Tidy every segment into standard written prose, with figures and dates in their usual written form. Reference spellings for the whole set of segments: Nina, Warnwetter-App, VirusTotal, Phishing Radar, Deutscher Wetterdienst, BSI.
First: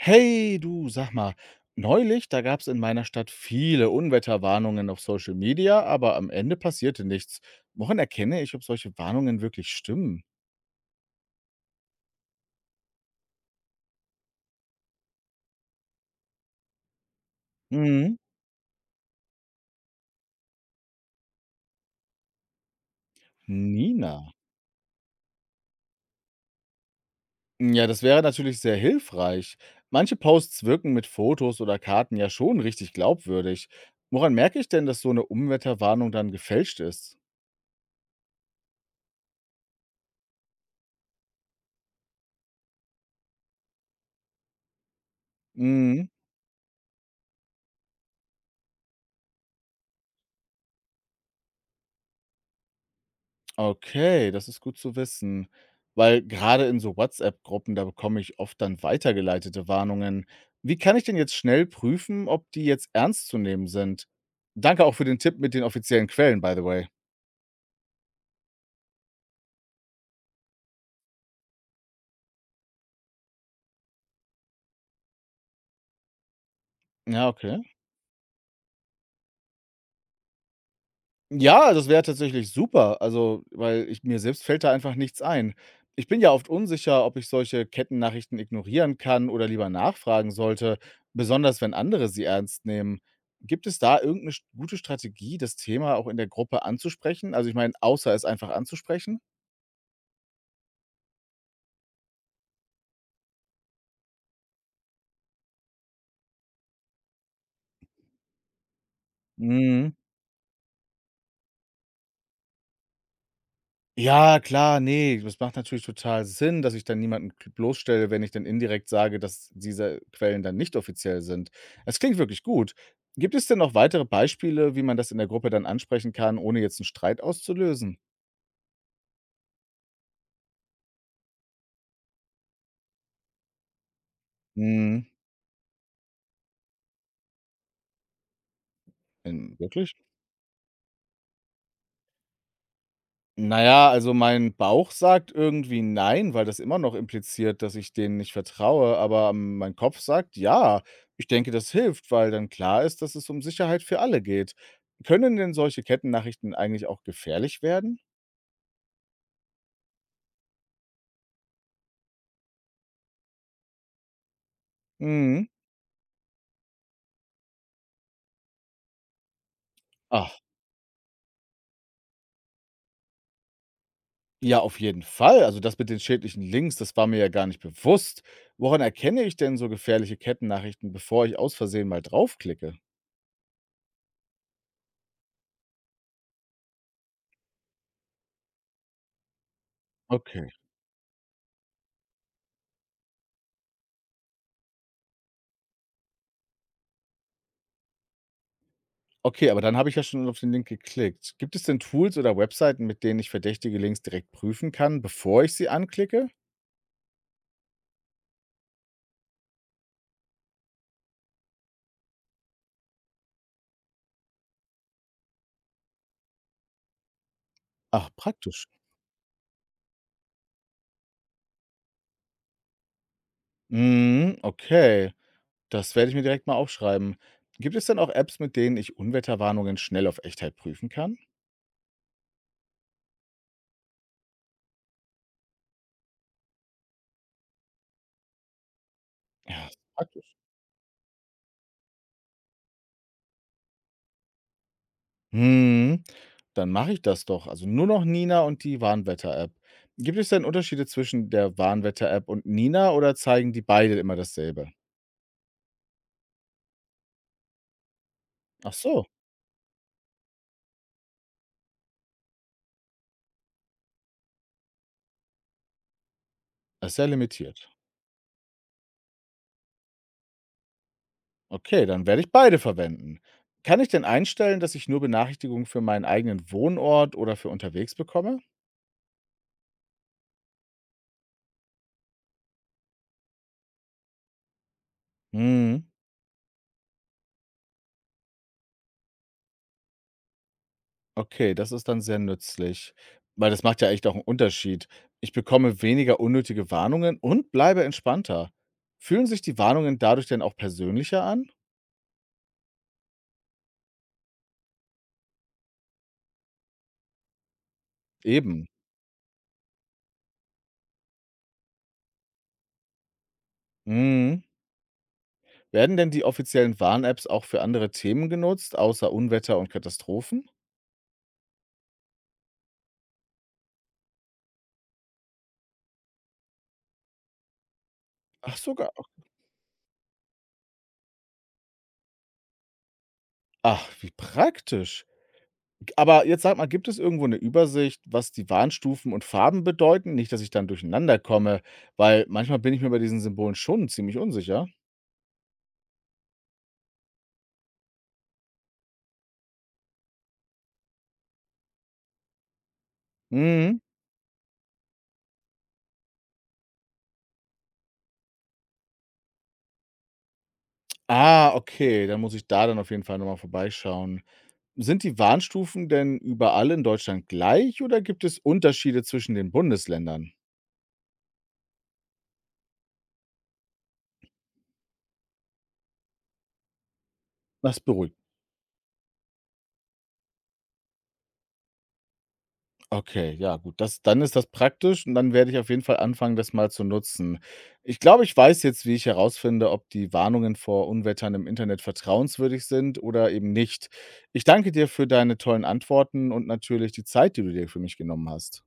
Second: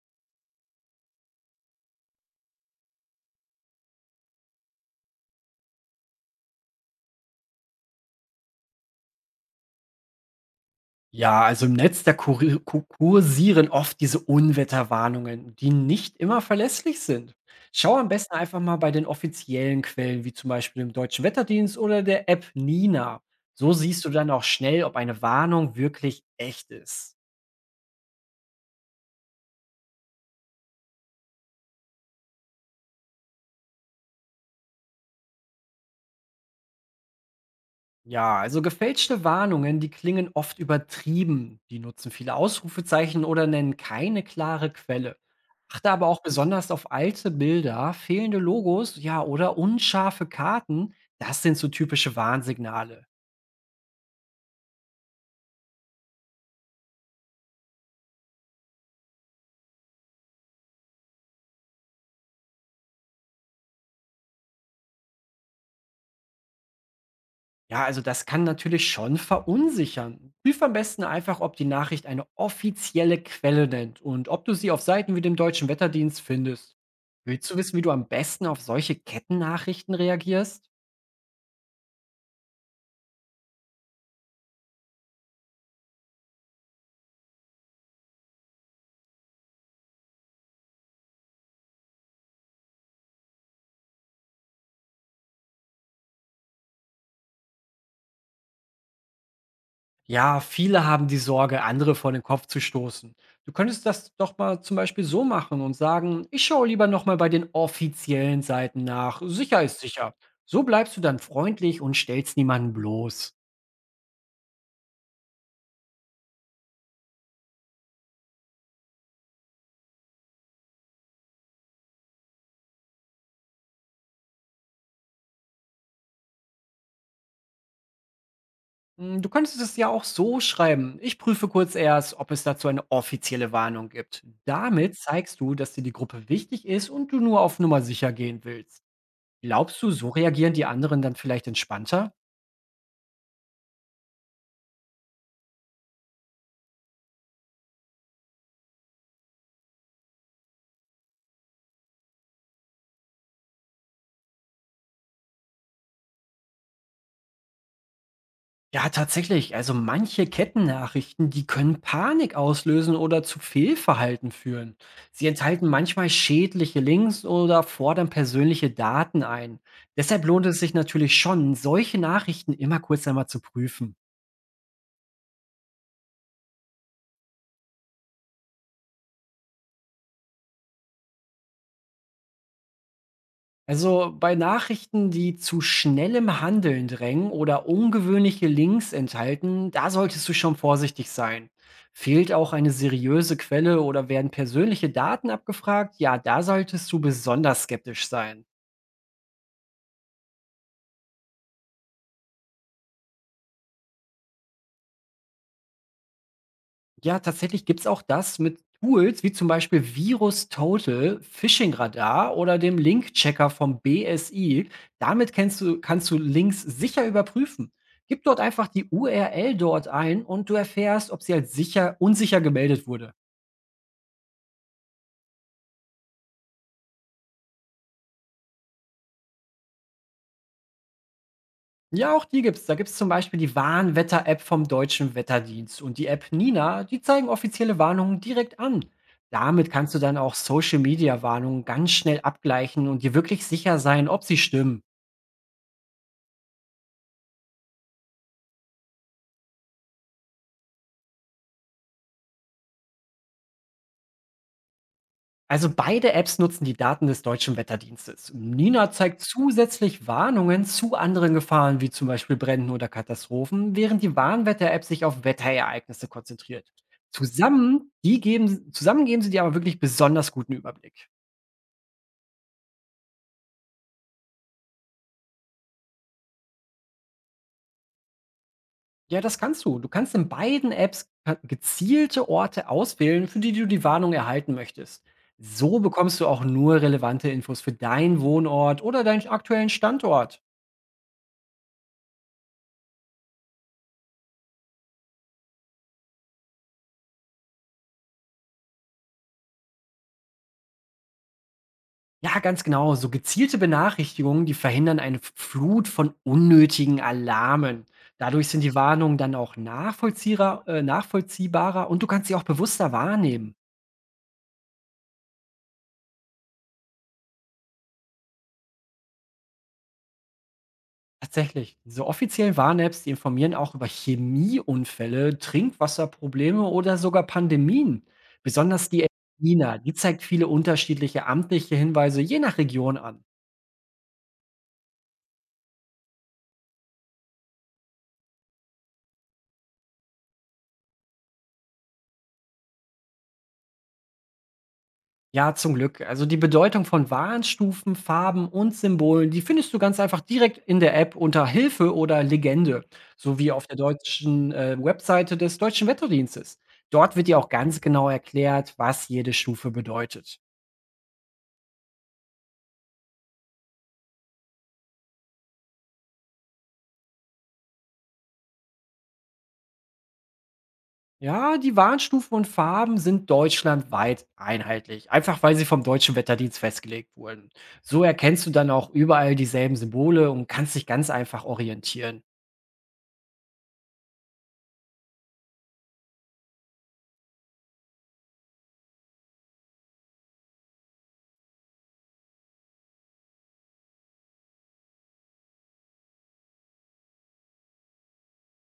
Hey, du, sag mal, neulich, da gab es in meiner Stadt viele Unwetterwarnungen auf Social Media, aber am Ende passierte nichts. Woran erkenne ich, ob solche Warnungen wirklich stimmen? Ja, also im Netz, da kuri ku kursieren oft diese Unwetterwarnungen, die nicht immer verlässlich sind. Schau am Mhm. besten einfach mal bei den offiziellen Quellen, wie zum Beispiel dem Deutschen Wetterdienst oder der App Nina. So siehst du Nina. dann auch schnell, ob eine Warnung wirklich echt ist. Ja, das wäre natürlich sehr hilfreich. Manche Posts wirken mit Fotos oder Karten ja schon richtig glaubwürdig. Woran merke ich denn, dass so eine Unwetterwarnung dann gefälscht ist? Ja, also gefälschte Warnungen, die klingen oft übertrieben. Die nutzen viele Ausrufezeichen oder nennen keine klare Quelle. Achte aber Mhm. auch besonders auf alte Bilder, fehlende Logos, ja, oder unscharfe Karten. Das sind so typische Warnsignale. Okay, das ist gut zu wissen, weil gerade in so WhatsApp-Gruppen, da bekomme ich oft dann weitergeleitete Warnungen. Wie kann ich denn jetzt schnell prüfen, ob die jetzt ernst zu nehmen sind? Danke auch für den Tipp mit den offiziellen Quellen, by the way. Ja, also das kann natürlich schon verunsichern. Prüf am besten einfach, ob die Nachricht eine offizielle Quelle nennt und ob du sie auf Seiten wie dem Deutschen Wetterdienst findest. Ja, Willst du okay. wissen, wie du am besten auf solche Kettennachrichten reagierst? Ja, das wäre tatsächlich super, also, weil ich mir selbst fällt da einfach nichts ein. Ich bin ja oft unsicher, ob ich solche Kettennachrichten ignorieren kann oder lieber nachfragen sollte, besonders wenn andere sie ernst nehmen. Gibt es da irgendeine st gute Strategie, das Thema auch in der Gruppe anzusprechen? Also, ich meine, außer es einfach anzusprechen? Ja, viele haben die Sorge, andere vor den Kopf zu stoßen. Du könntest das doch mal zum Beispiel so machen und sagen, ich schaue lieber nochmal bei den offiziellen Seiten nach. Sicher ist Mhm. sicher. So bleibst du dann freundlich und stellst niemanden bloß. Ja, klar, ne, das macht natürlich total Sinn, dass ich dann niemanden k bloßstelle, wenn ich dann indirekt sage, dass diese Quellen dann nicht offiziell sind. Es klingt wirklich gut. Gibt es denn noch weitere Beispiele, wie man das in der Gruppe dann ansprechen kann, ohne jetzt einen Streit auszulösen? Hm, du könntest es ja auch so schreiben. Ich prüfe kurz erst, ob es dazu eine offizielle Warnung gibt. Damit Mhm. zeigst du, dass dir die Gruppe wichtig ist und du nur auf Nummer sicher gehen willst. Glaubst du, Wirklich? so reagieren die anderen dann vielleicht entspannter? Na ja, also mein Bauch sagt irgendwie nein, weil das immer noch impliziert, dass ich denen nicht vertraue, aber mein Kopf sagt: „Ja, ich denke, das hilft“, weil dann klar ist, dass es um Sicherheit für alle geht. Können denn solche Kettennachrichten eigentlich auch gefährlich werden? Ja, tatsächlich. Also manche Kettennachrichten, die können Panik auslösen oder zu Fehlverhalten führen. Sie Mhm. enthalten manchmal schädliche Links oder fordern persönliche Daten ein. Deshalb Ach, lohnt es sich natürlich schon, solche Nachrichten immer kurz einmal zu prüfen. ja, auf jeden Fall. Also das mit den schädlichen Links, das war mir ja gar nicht bewusst. Woran erkenne ich denn so gefährliche Kettennachrichten, bevor ich aus Versehen mal draufklicke? Also bei Nachrichten, die zu schnellem Handeln drängen oder ungewöhnliche Links enthalten, da solltest du Okay. schon vorsichtig sein. Fehlt auch eine seriöse Quelle oder werden persönliche Daten abgefragt? Ja, da solltest du besonders skeptisch sein. Okay, aber dann habe ich ja schon auf den Link geklickt. Gibt es denn Tools oder Webseiten, mit denen ich verdächtige Links direkt prüfen kann, bevor ich sie anklicke? Ja, tatsächlich gibt's auch das mit Tools wie zum Beispiel VirusTotal, Phishing Radar oder dem Link-Checker vom BSI. Damit kannst du Links sicher überprüfen. Ach, Gib dort praktisch. einfach die URL dort ein und du erfährst, ob sie als sicher, unsicher gemeldet wurde. Mhm, okay. Das werde ich mir direkt mal aufschreiben. Gibt es denn auch Apps, mit denen ich Unwetterwarnungen schnell auf Echtheit prüfen kann? Ja, auch die gibt's. Da gibt's zum Beispiel die Warnwetter-App vom Deutschen Wetterdienst und die App Nina, die zeigen offizielle Warnungen direkt an. Ja, Damit ist kannst du dann auch praktisch. Social-Media-Warnungen ganz schnell abgleichen und dir wirklich sicher sein, ob sie stimmen. Mhm, dann mache ich das doch. Also nur noch Nina und die Warnwetter-App. Gibt es denn Unterschiede zwischen der Warnwetter-App und Nina oder zeigen die beide immer dasselbe? Also beide Apps nutzen die Daten des deutschen Wetterdienstes. Ach Nina so, zeigt zusätzlich Warnungen zu anderen Gefahren wie zum Beispiel Bränden oder Katastrophen, während die Warnwetter-App sich auf Wetterereignisse konzentriert. das ist ja limitiert. Zusammen geben sie dir aber wirklich besonders guten Überblick. Okay, dann werde ich beide verwenden. Kann ich denn einstellen, dass ich nur Benachrichtigungen für meinen eigenen Wohnort oder für unterwegs bekomme? Ja, das kannst du. Du kannst in beiden Apps gezielte Orte auswählen, für die du die Warnung erhalten möchtest. So Mhm. bekommst du auch nur relevante Infos für deinen Wohnort oder deinen aktuellen Standort. Okay, das ist dann sehr nützlich, weil das macht ja echt auch einen Unterschied. Ich bekomme weniger unnötige Warnungen und bleibe entspannter. Fühlen sich die Warnungen dadurch denn auch persönlicher an? Ja, ganz genau. So gezielte Benachrichtigungen, die verhindern eine Flut von unnötigen Alarmen. Dadurch sind Eben. die Warnungen dann auch nachvollziehbarer und du kannst sie auch bewusster wahrnehmen. Mhm. Werden denn die offiziellen Warn-Apps auch für andere Themen genutzt, außer Unwetter und Katastrophen? Tatsächlich. Diese offiziellen Warn-Apps, die informieren auch über Chemieunfälle, Trinkwasserprobleme oder sogar Pandemien. Ach Besonders sogar. die China, die zeigt viele unterschiedliche amtliche Hinweise je nach Region an. Ach, wie praktisch. Aber jetzt sag mal, gibt es irgendwo eine Übersicht, was die Warnstufen und Farben bedeuten? Nicht, dass ich dann durcheinander komme, weil manchmal bin ich mir bei diesen Symbolen schon ziemlich unsicher. Ja, zum Glück. Also die Bedeutung von Warnstufen, Farben und Symbolen, die findest du ganz einfach direkt in der App unter Hilfe oder Legende, sowie auf der Mhm. deutschen Webseite des Deutschen Wetterdienstes. Dort wird dir auch ganz genau erklärt, was jede Stufe bedeutet. Ah, okay, dann muss ich da dann auf jeden Fall noch mal vorbeischauen. Sind die Warnstufen denn überall in Deutschland gleich oder gibt es Unterschiede zwischen den Bundesländern? Ja, die Warnstufen und Farben sind deutschlandweit einheitlich, einfach weil sie vom Deutschen Wetterdienst festgelegt wurden. Das So beruhigt. erkennst du dann auch überall dieselben Symbole und kannst dich ganz einfach orientieren. Okay, ja gut, das dann ist das praktisch und dann werde ich auf jeden Fall anfangen, das mal zu nutzen. Ich glaube, ich weiß jetzt, wie ich herausfinde, ob die Warnungen vor Unwettern im Internet vertrauenswürdig sind oder eben nicht. Ich danke dir für deine tollen Antworten und natürlich die Zeit, die du dir für mich genommen hast.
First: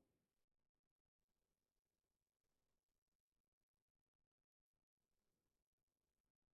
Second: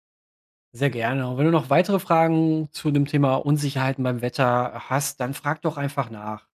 Sehr gerne. Und wenn du noch weitere Fragen zu dem Thema Unsicherheiten beim Wetter hast, dann frag doch einfach nach.